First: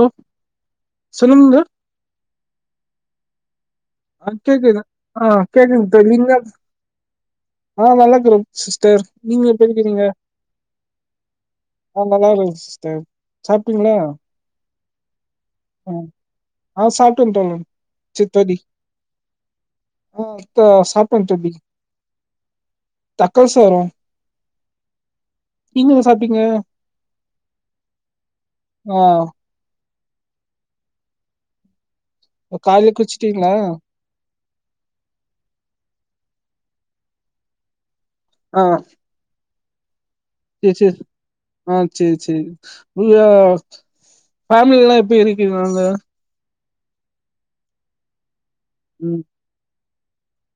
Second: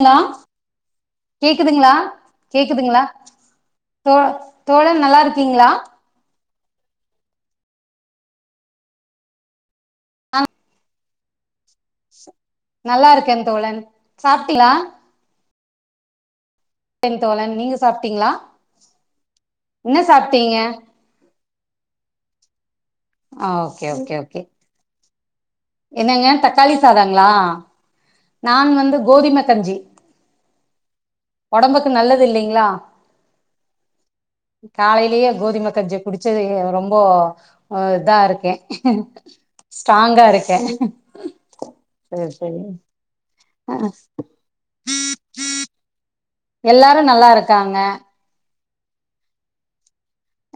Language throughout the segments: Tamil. ஹலோ சொல்லுங்க கேக்குதுங்களா கேக்குதுங்களா தோ அ கேக்குது தோழன் நல்லா ஆ இருக்கீங்களா கேக்துங்க தோழி‌ நீங்க ஆ நல்லருக்றோம் சிஸ்டர் நீங்க எப்படி இருக்கிறிங்க நல்லா இருக்கேன் தோழன் சாப்ட்டீயா உம் ஆஹ் என் சாப்டன் தோழன் நீங்க ச்சீ சாப்ட்டீங்களா தோழி என்ன ஆஹ் சாப்ட்டீங்க தோ சாப்டன் தோழி தக்காளி ஆஹ் சாதோ ஓகே ஓகே ஓகே நீங்க என்ன என்னங்க சாப்ட்டீங்க தக்காளி சாதங்ளா நான் வந்து ஆ கோதுமெ கஞ்சி ஒடம்புக் கு நல்லது இல்லதில்லிங்ளா காலைல குளிச்சிட்டீங்களா காலேலயே கோதுமெ கஞ்ச குடிச்செது ரொம்ப அஹ் தான் இருக்கேன் ஸ்டாங்கா சேர் சேர் ஆஹ் சேரி சேரி சரி [unintelligible] ஆ ஃபேமிலிலல்லா எப்டி இருக்கீறாங்க எல்லாரோ நல்லா இருக்காங்க உம்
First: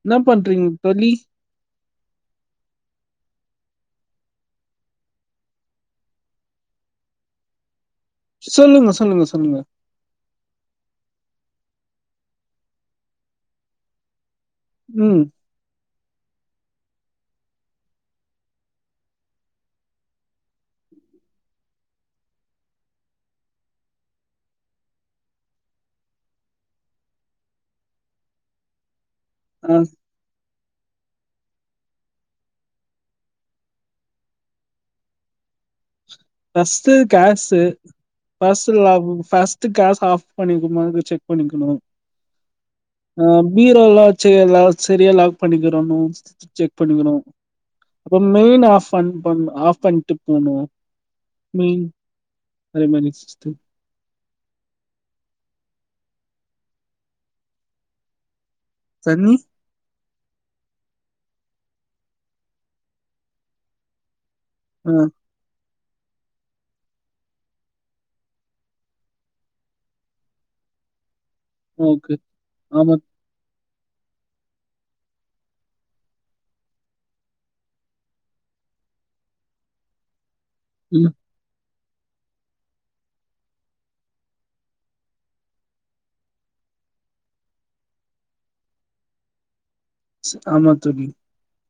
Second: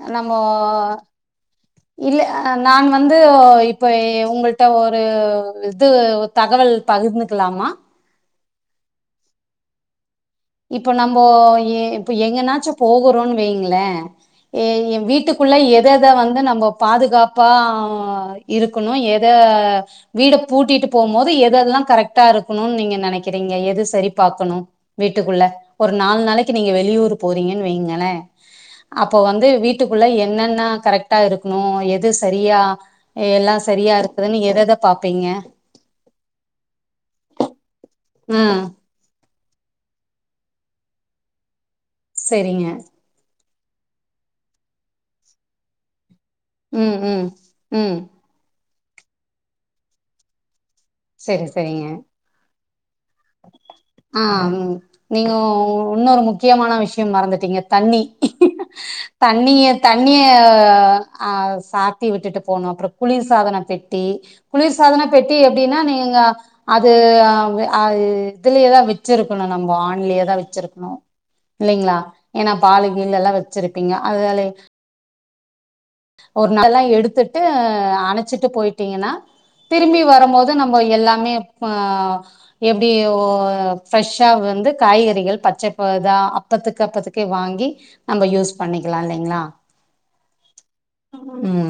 என்னா நம்மோ பண்றீங் தோழி இல்ல ஆ நான் வந்து ஓ இப்ப ஏ உங்கள்ட்ட ஒரு இது ஒ தகவல் தகிர்ந்துக்கிலாமா சொல்லுங்க சொல்லுங்க சொல்லுங்க இப்ப நம்போ ஏ இப்ப எங்கனாச்சு போகுறோன்னு வைங்ளே ஏ எ ம் வீட்டுக்குள்ள எதஎத வந்து நம்போ பாதுகாப்பா இருக்குணு எத வீட பூட்டிட்டு போம்போது எதெல்லா கரெக்டா இருக்குணுன் நீங்க நெனக்கிறீங்க எது செரி பாக்கணு வீட்டுக்குள்ள ஒரு நால் நாளைக்கு நீங்க வெளியூர் போறீங்கன்னு வைங்களே அப்போ வந்து ஆ வீட்டுக்குள்ள என்னென்ன கரெக் டா இருக்குணு எது செரியா எல்லா செரியா இருக்குதுன்னு எதஎத பாப்பீங்க ஃபஸ்ட்டு கேஸு [unintelligible] ம் ஃபர்ஸ்ட் கேஸ் ஆஃப் பண்ணிருகுமாங்றத செக் பண்ணிக்குணு செரிங்க ஆ பீரோலா [unintelligible] செரியா லாக் பண்ணிக்கிறோணு செக் ம் பண்ணிக்குணு ம் ம் அப்போ மெயின் ஆஃப் பண் பண் ஆஃப் பண்ட்டு போனோ செரி செரிங்க அதே மாரி சிஸ்டம் ஆ உ நீங்கோ உன்னொரு முக்கியமான விஷ்யம் மறந்திட்டீங்க தண்ணி தண்ணி தண்ணிய தண் தண்ணிய ஆ சாத்தி விட்டுட்டு போனோ அப்புறோ குளிர் சாதன பெட்டி ஆ குளிர்சாதன பெட்டி அப்டினா ஏங்க அது அ வே அ இத்திலியேதா வச்சிருக்கணு நம்போ ஆன்லேய்தா வச்சிருக்கணு இல்லிங்ளா ஓகே ஏனா ஆமா பாலுகீலுலா வெ வச்சிருப்பீங்க அதனாலே ஒரு [unintelligible] எடுத்துட்டு அணச்சிட்டு போயிட்டீங்கன்னா திரும்பி வரம்போது தா நம்போ ம் எல்லாமே பா எப்டி ஓ ஃப்ரெஷ்சா வந்து காய்கறிகள் பச்சப்பதா அப்பத்துக்கு அப்பத்துக்கு வாங்கி நம்ப யூஸ் பண்ணிக்லா இல்லிங்ளா சரி ஆமா தோழி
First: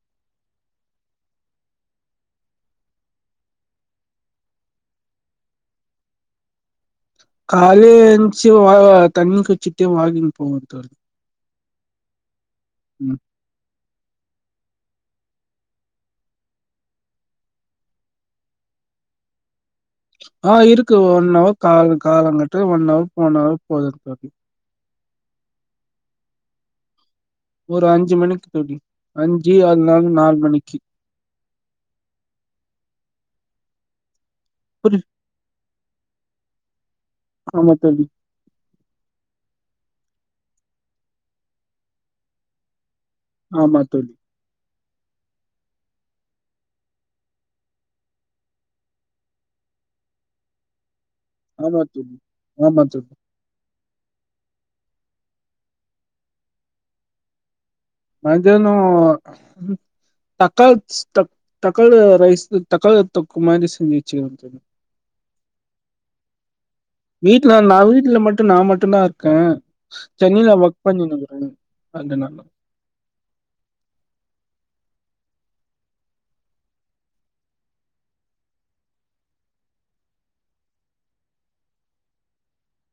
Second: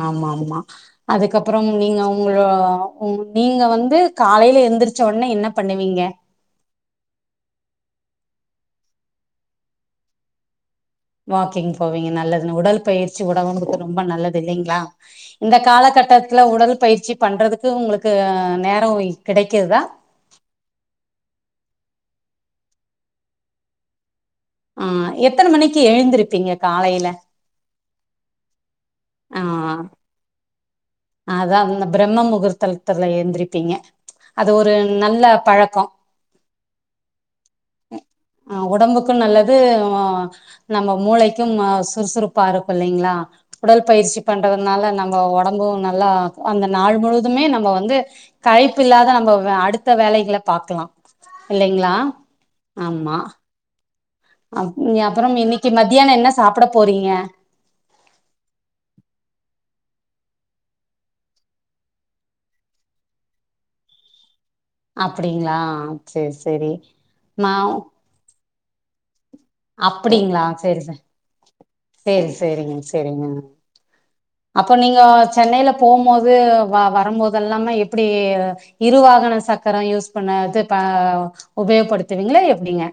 ஆமா ஆமா அதுக்கப்பறம் நீங்க உங்களோ உ நீங்க வந்து காலைல எந்திரிச்ச ஒன்னே என்ன பண்ணுவீங்க கால்லே எந்துச்சு வா தண்ணிக் குச்சிட்டு வாகிங் போவே தோழி வாக்கிங் போவீங்க நல்லது உடல் ம் பயிற்சி [unintelligible] ரொம்ப நல்லது இல்லைங்களா இந்த காலகட்டத்துல உடல் பயிற்சி பண்றதுக்கு உங்களுக்கு நேரோ கிடைக்குதா ஆ இருக்கு ஒன் அவர் கால் காலங்கட்டு ஒன் ஹவர் [unintelligible] ஆ எத்தன மணிக்கு எழுந்திருப்பீங்க காலையில ஒரு அஞ்சு மணிக்கு தோழி ஆ அஞ்சு அது நாலு நாலு மணிக்கு அதா இந்த பிரம்ம முகூர்த்தலத்துல எந்திர் ருப்பீங்க அது ஒரு புரி நல்ல பழக்கோ ஆமா தோழி ஆ ஒடம்புக்கூ நல்லத் து நம்ம மூளைக்கும் சுறுசுறுப்பாருக்கூ இல்லைங்களா ஆமா உடல் தோழி பயிற்சி பண்றதன் னால நம்ம ஒடம்பூ நல்லா அந்த நாள் முழுவதுமே நம்ம வந்து களைப்பு இல்லாத நம்ம அடுத்த வேலைகள பாக்லா ஆமா தோழி ஆமா தோழி அ அப்றம் இன்னிக்கு மத்தியானோ என்ன சாப்ட போறீங்க மத்தியானோ தக்காள்ஸ் தக்காளி ரைஸ்மக்ஷ தக்காளி தொக்கு மாரி செஞ்சி வச்சிருக்க தோழி அப்டிங்களா செர் செரி மாவ் டு நா மட்டுந்தா இருக் க சென்னையில சேரி வர்க் ச பண்ணினுக்றே அதனால செரிங்க அப்போ நீங்க சென்னையில போம்போது வ வரும்போதல்லாம எப்டி இரு வாகன சக்கரோ யூஸ் பண்ணது ப உபயோகப்படுத்துவீங்ளா எப்டிங்க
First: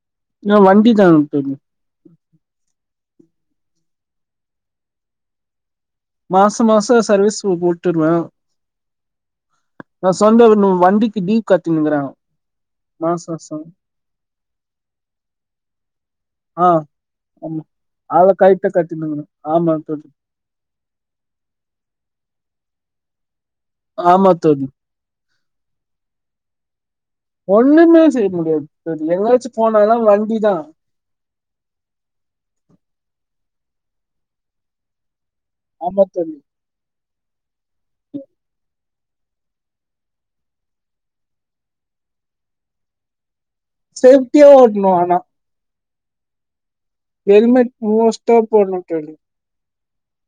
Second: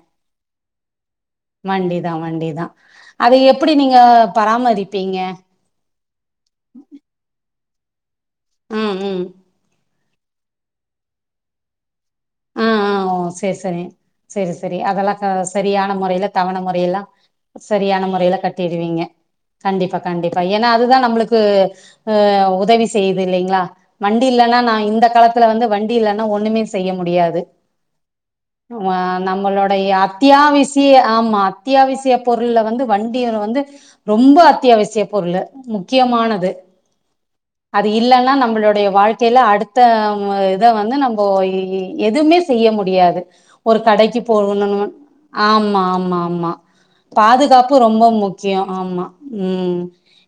ஏ வண்டி தா தோழி வண்டிதா வண்டி தா அத எப்டி நீங்க பராமரிப்பீங்க மாச மாசோ சர்வீஸ்கு உட் டுட்வே ம் ம் நா சொந்தோ இன்னூ வண்டிக்கு டீவ் கட்டினுங்கிறே ஆ ஆ ஓ செர் செரி செர் செரி அதெல்லா க சரியா ன மொறையில தவண ஆ மொறையில்லா ஆமா சரியான அத மொறையில கரெக்டா கட்டிடுவீங்க கட்டினுக்குறே ஆமா கண்டிப்பா தோழி கண்டிப்பா ஏனா அதுதா நம்ளுக்கு ஆ உதவி செய்யுது இல்லைங்ளா வண்டி ஆமா இல்லன்னா தோழி நா இந்த காலத் துல வந்து வண்டி இல்லன்னா ஒன்னுமே செய்யம் முடியாது ஒண்ணுமே செய்ய முடியாது ஆ தோழி எங்காச்சு நம்மளுடைய போனாலு வண்டிதா அத்தியாவிசிய ஆமா அத்தியாவிசிய பொருள்ல வந்து வண்டி வந்து ரொம்ப அத்தியாவிசிய பொருளு ஆமா தோழி முக்கியமானது அது இல்லன்னா நம்மளுடைய வாழ்க் ல்ல அடுத்த இத வந்து நம்மொ எதுவுமே செய்ய முடியாது ஒரு கடைக்கு சேஃப்டியா போகணுன்னு ஓட்டணு ஆனா ஆமா ஆம ஆமா ஆமா ஹெல்மெட் பாதுகாப்பு ரொம்ப மோஸ்டா முக்கியோ போடணு ஆமா தோழி உம்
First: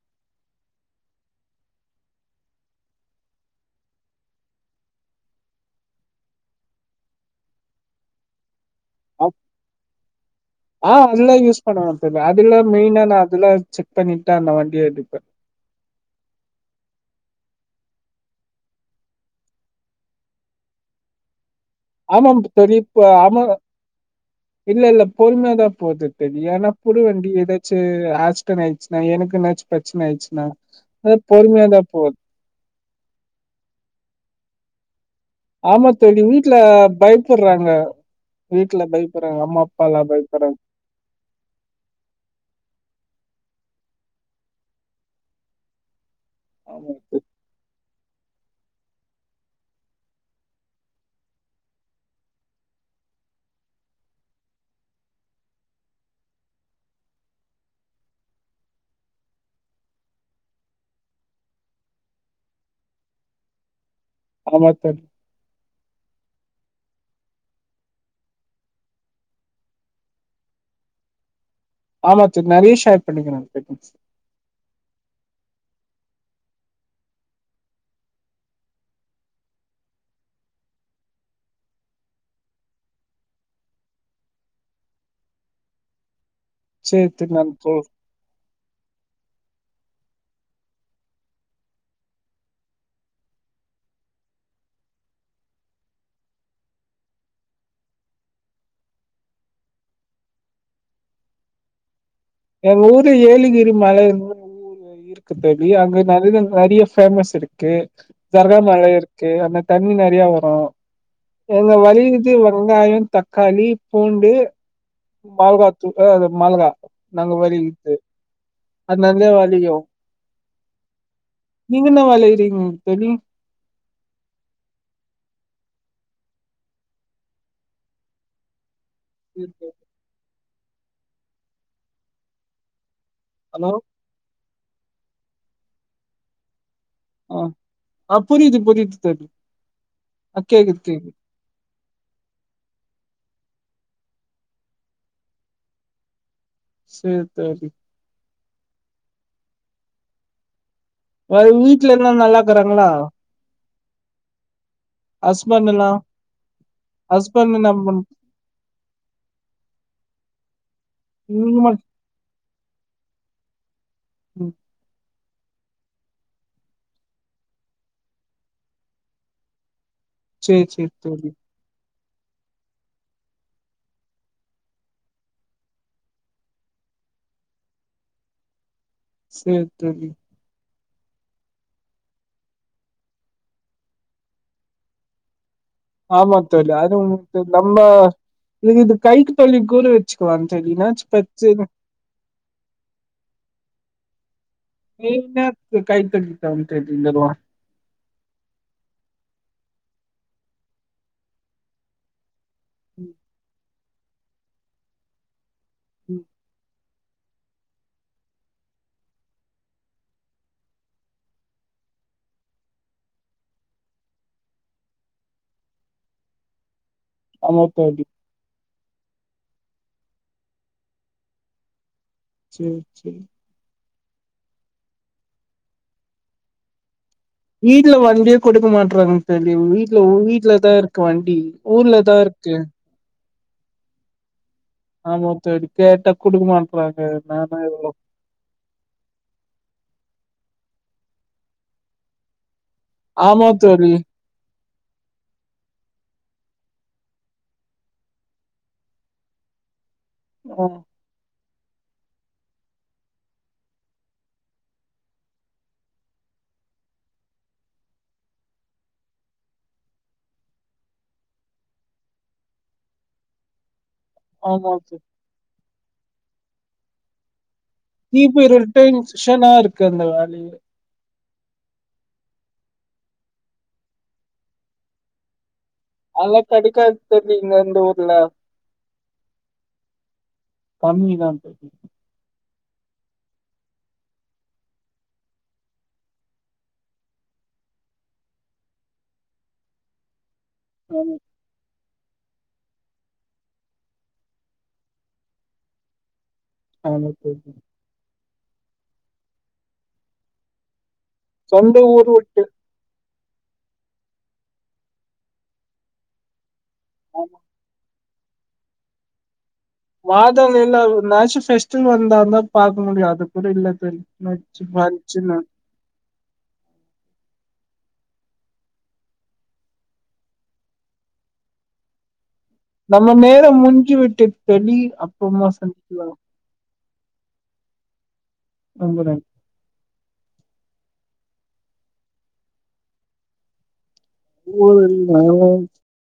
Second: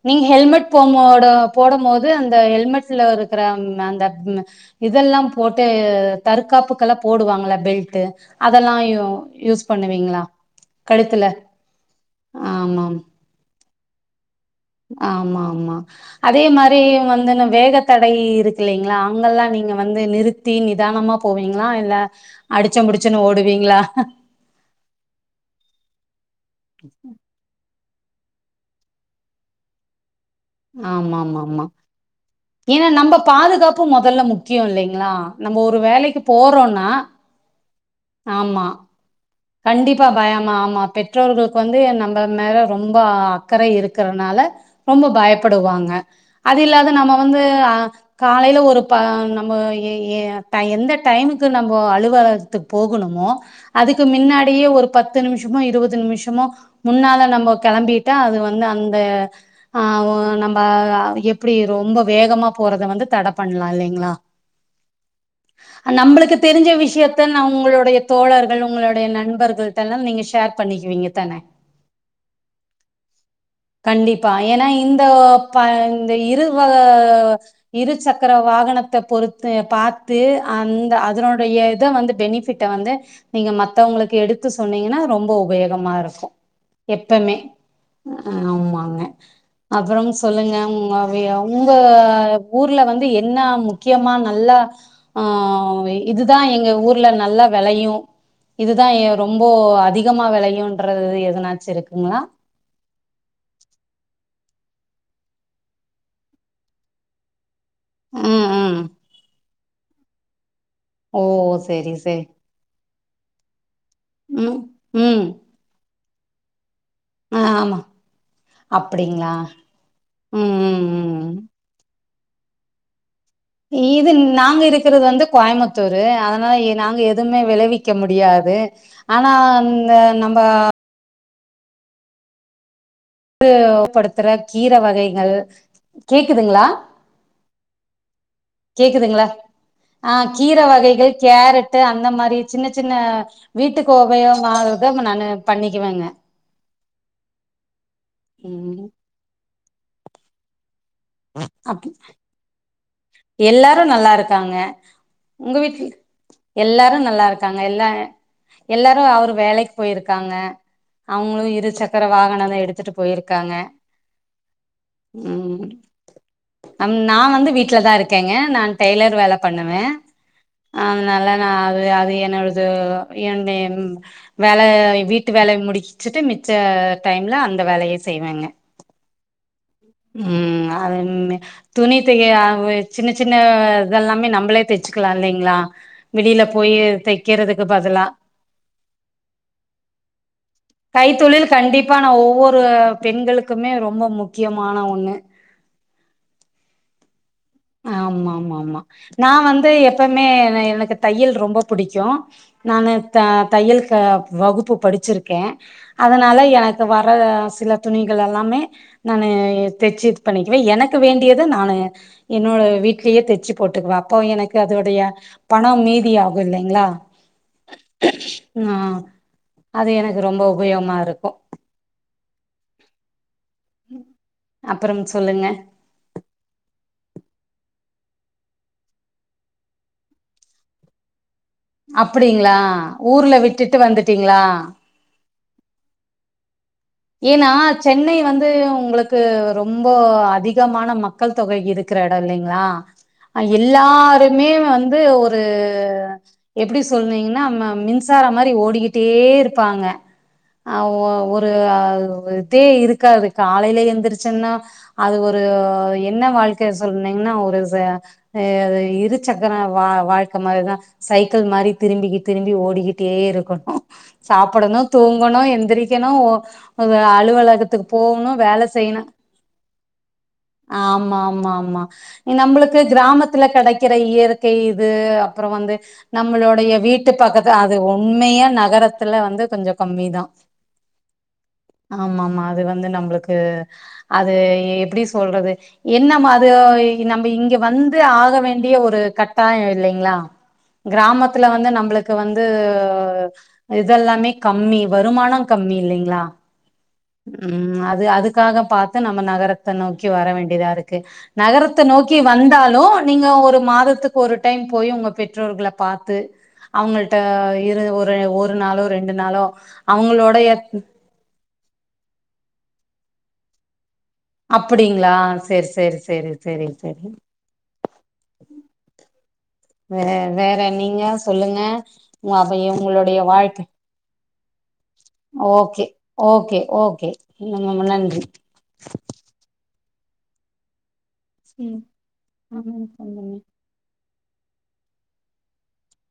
நீங்க ஹெல்மெட் போம்போட போடம் போது அந்த ஹெல்மெட்ல இருக்குற அந்த இதெல்லா போட்டு தற்காப்புக்கல்லா போடுவாங்கள பெல்ட்டு அப் ஆஹ் கழுத்துல அதெல்லா யூஸ் பண்ணுவ தோழி அதுல்லா ஆமாம் மெயினா நா அதெல்லா செக் பண்ணிட்ட வண்டி ஆமா ஆமா அதே மாரி வந்து வேக தடை இருக்குல்லைங்களா அங்கல்லா நீங்க வந்து நிறுத்தி நிதானமா போவீங்க ஆமாம் தோழி ஆமா ஓடுவீங்களா இல்ல ல்ல பொறுமையாதா போகுது தெரியா ஏன்ன புது வண்டி இதை சே ஆஸ்டன் ஆயிச்சுனா எனக்கு என்னாச்சும் பிரச்சன ஆயிச்சு ஆமா மா மா ஏன்னா நம்ம பாதுகாப்பு மொதல்ல முக்கிய இல்லைங் ன்னா நம்ம ஒரு ஆமா வேலைக்கு தோழி வீட்ல போறோனா பயப்படுறாங்க ஆமா வீட்ல பயப்படுறாங்க அம்மா அப்பால்லா கண்டிப்பா பயமா பயப்படுறாங்க ஆமா பெற்றோர்களுக்கு வந்து நம்ம மேல ரொம்ப அக்கற இருக்கிறனால ரொம்ப பயப் ப்படுவாங்க அது ஆமா இல்லாத நம்ம தோழி வந்து அஹ் காலையில ஒரு ப நம்மோ எ ஏ ட எந்த டைமுக்கு நம்ம அலுவலகத்துக் போகணுமோ அதுக்கு மின்னாடியே ஒரு பத்து நிமிஷமோ இருபது நிமிஷமோ முன்னால நம்ம கிளம்பிட்டா அது வந்து அந்த ஆஹ் நம்ம எப்டி ரொம்ப வேகமா போறத வந்து தட பண்லா இல்லைங்ளா ஆமாத்த நம்பளுக்கு தெரிஞ்ச விஷயத்த நா உங்களுடைய தோழர்கள் உங்களுடைய நண்பர்கள் டல்லா நீங்க ஷேர் பண்ணிக்குவீங்க தான ஆமா [unintelligible] நெறய பண்ணிக்கனு [unintelligible] அ ப இந்த இரு வ இரு சக்கர வாகனத்த பொறுத்து பாத்து அந்த அதனுடைய இத வந்து பெனிஃபிட்ட வந்து நீங்க மத்தவங்ளுக்கு எடுத்து சொன்னீங்கன்னா ரொம்ப உபயோகமா இருக்கு சேரி தோழி எப்பமே நா போ ஆமாங்க சொல்லுங்க உ உங்க ஊர்ல இருந்து என்னா முக்கியமா நல்லா ஆஹ் இதுதா எங்க ஊர்ல நல்ல வெளையு இதுதா எ ரொம்ப அதிகமா வெளையுன்றது எதனாச்சு இருக் எங்க ஊர்ல ஏழுகிரி மலை ஊ இருக்கு தோழி அங்க நெற நெறைய பேமஸ் இருக்கு இருக்கு ம் சர்க்கா ம் மல இருக்கு அந்த தண்ணி நெறையா வரு ஓ அங்க செரி செரி வெலயுது வெங்காயொ தக்காளி பூண்டு ம் ம் மொகாதூள் ஏ அது மொளகா நாங்க ஆ ஆமா வரிவித்து அது நல்கா அப்டிங்களா வேலக்கி ஆவு ம் ம் ம் நீங்க என்ன வேல சேரிங் தோழி இது நாங்க இருக்குறது வந்து கோயமுத்தூரு அதனால இ நாங்க எதுவ்மே வெளைவிக்க முடியாது ஆனா அந்த நம் பா து ஹலோ படுத்துற கீரவகைகள் கேக்குதுங்ளா ஆ ஆ புரியுது புரியுது கேக்குதுங்ளா தோழி அ ஆ கீர கேக்குது வகைகள் கேக்குது கேரட் அந்த மாரி சின்ன சின்ன வீட்டுக்கு ஒபயோக்மானது இப் நானு பண்ணிக்குவேங்க சேர் தோழி ம் அது அப் வீட்ல எல்லா நல்லாக்குறாங்ளா எல்லாரு நல்லாருக்காங்க உங்க ஹஸ்பண்ட் வீட்ல எல்லா எல்லாரு ஹஸ்பண்ட் நல்லாருக்காங்க என்ன எல்லா பண் எல்லாரு அவரு வேலைக் போயிருக் காங்க அவுங்களு நீங்க இரு மட் சக்கர வாகனதா எடுத் துட்டு போயிருக்காங்க ம் ம் அம் நா வந்து வீட்லதா இருக் கேங்க நா டெய்லர் வேல பண்ணுவே சேரி அ சேரி நல்ல தோழி நா வு அது ஏ என்னோடது என்து என் வேல வீட்டு வேலைய முடிக்ச்சுட்டு மிச்ச டைம்ல அந்த வேலைய செய்வேங்க சேர் ரவி அதுன்னு துணி தக்க யா வு சின்ன சின்ன இதல்லாமே நம்பளே தெச்சுக்கலா இல்லைங்ளா ஆமா தோழி அதுவு நம்ம பதிலா இதுக்கு இது கைக்கு தொழில் கூட வச்சுக்குவா தோழி மேட்ச் பச்சு கைத்தொழில் கண்டிப்பா ம்மோ முக்யம் இனக்கு [unintelligible] ஆமாமாமாமா நா வந்து எப்பமே எனக்கு தையல் ரொம்ப புடிக்கு நானு த தையல் க வகுப்பு படிச்சிருக்கே அதனால எனக் வர சில துணிகள் எல்லாமே நானு தெச்சு இது பண்ணிக்குவே எனக்கு வேண்டியது நானு என்னோட வீட்லயே தெச்சு போட்டுக்குவே அப்போ எனக்கு அதோடைய பண மீதி ஆகு இல்லைங்ளா ஆமா தோழி ஆஹ அது எனக்கு ரொம்ப உபயோகமா இருக்கோ சேர் சேரி அப்புறம் சொல்லுங்க வீட்டுல வண்டியே கொடுக்க மாட்டறாங்க தோழி உ வீட்டுல உ வீட்லதா இருக்கு வண்டி ஊர்லதா இருக்கு அப்டிங்களா ஊர்ல விட் விட்டுட்டு வந்துட்டீங்ளா [unintelligible] அது கேட்ட கொடுக்கமா ஏன்னா சென்னை வந்து உங்களுக்கு ரொம்ப அதிக அதிகமான மக்கள் தொகை இருக்கிற எடோ இல்லைங்ளா ஆமா தோழி எல்லாருமே வந் வந்து ஒரு எப்டி சொல்னீங்கன்னா நம்ம மின்சாரம் மாரி ஓடிக்கிட்டே இருப்பாங்க ஆ அவ ஒரித் இத இதே இருக்காது காலையில எந்தருச்சோன்னா அது ஒரு என்ன வாழ்க்க சொல்னீங்கன்னா ஒரு இரு சக்கர வா வாழ்க்க மாரிதா சைக்கிள் மாரி திரும்பி திரும்பி ஓடிக்கிட்டே இருக்கணு ஆமா சாப்புடணு தோழி தூங்கணு எந்திரி ரிக்கணு அது அலுவாளத் [unintelligible] ஒரு ஒரு டைம் டென்ஷனா இருக்கு அந்த வேலையே ஆமா ஆமா ஆமா நம்மளுக்கு கிராமத்துல கெடைக்கிற இயற்கை இது அப்புறோ வந்து அதெல்லா நம்மளுடைய கெடைக்காது வீட்டு தோழி பக்கத்து இங்க அது இந்த ஊர்ல உண்மையா நகரத்துல வந்து கொஞ்சோ கம்மிதா கம்மிதா தோழி ஆமா ஆமா அது வந்து நம்மளுக்கு அது எப்டி சொல்றது என்ன அது நம்ம இங்க வந்து ஆக வேண்டிய ஒரு கட்டாயோ இல்லைங்ளா ஆமா கிராமத்துல வந்து நம்மளுக்கு வந்து இதெல்லாமே கம்மி வருமானம் கம்மி இல்லைங்ளா ஆமா தோழி உம் அது அது க்காக பாத்து நம்ம நகரத்த நோக்கி வர வேண்டியதா இருக்கு சொந்த நகரத்த ஊர் நோக்கி விட்டு வந்தாலு நீங்க ஒரு மாதத்துக்கு ஒரு டைம் போய் உங்க பெற்றோர்கல பாத்து அவுங்கல்ட்ட ஆமா. இரு ஒரு ஒரு நாளோ ரெண்டு நாளோ அவங்களோடைய வாதவில்லா அது ஒரு நாச்சு சைய்ஸ் பங்க்ஷன் வந்ததா பாக்க முடியு அது கூட இல்ல தோழி அப்டிங்களா செரி செரி செ செரி செரி செரி [inaudible] வேற வேற நீங்க சொல்லுங்க உ அப்ப நம்ம உங்களுடைய நேரம் வாழ்க்கை முஞ்சி விட்டது ஓகே ஓகே ஓகே ம் நன்றி ரெம்ப நன் உம் ஆ சொல்லுங்க [unintelligible]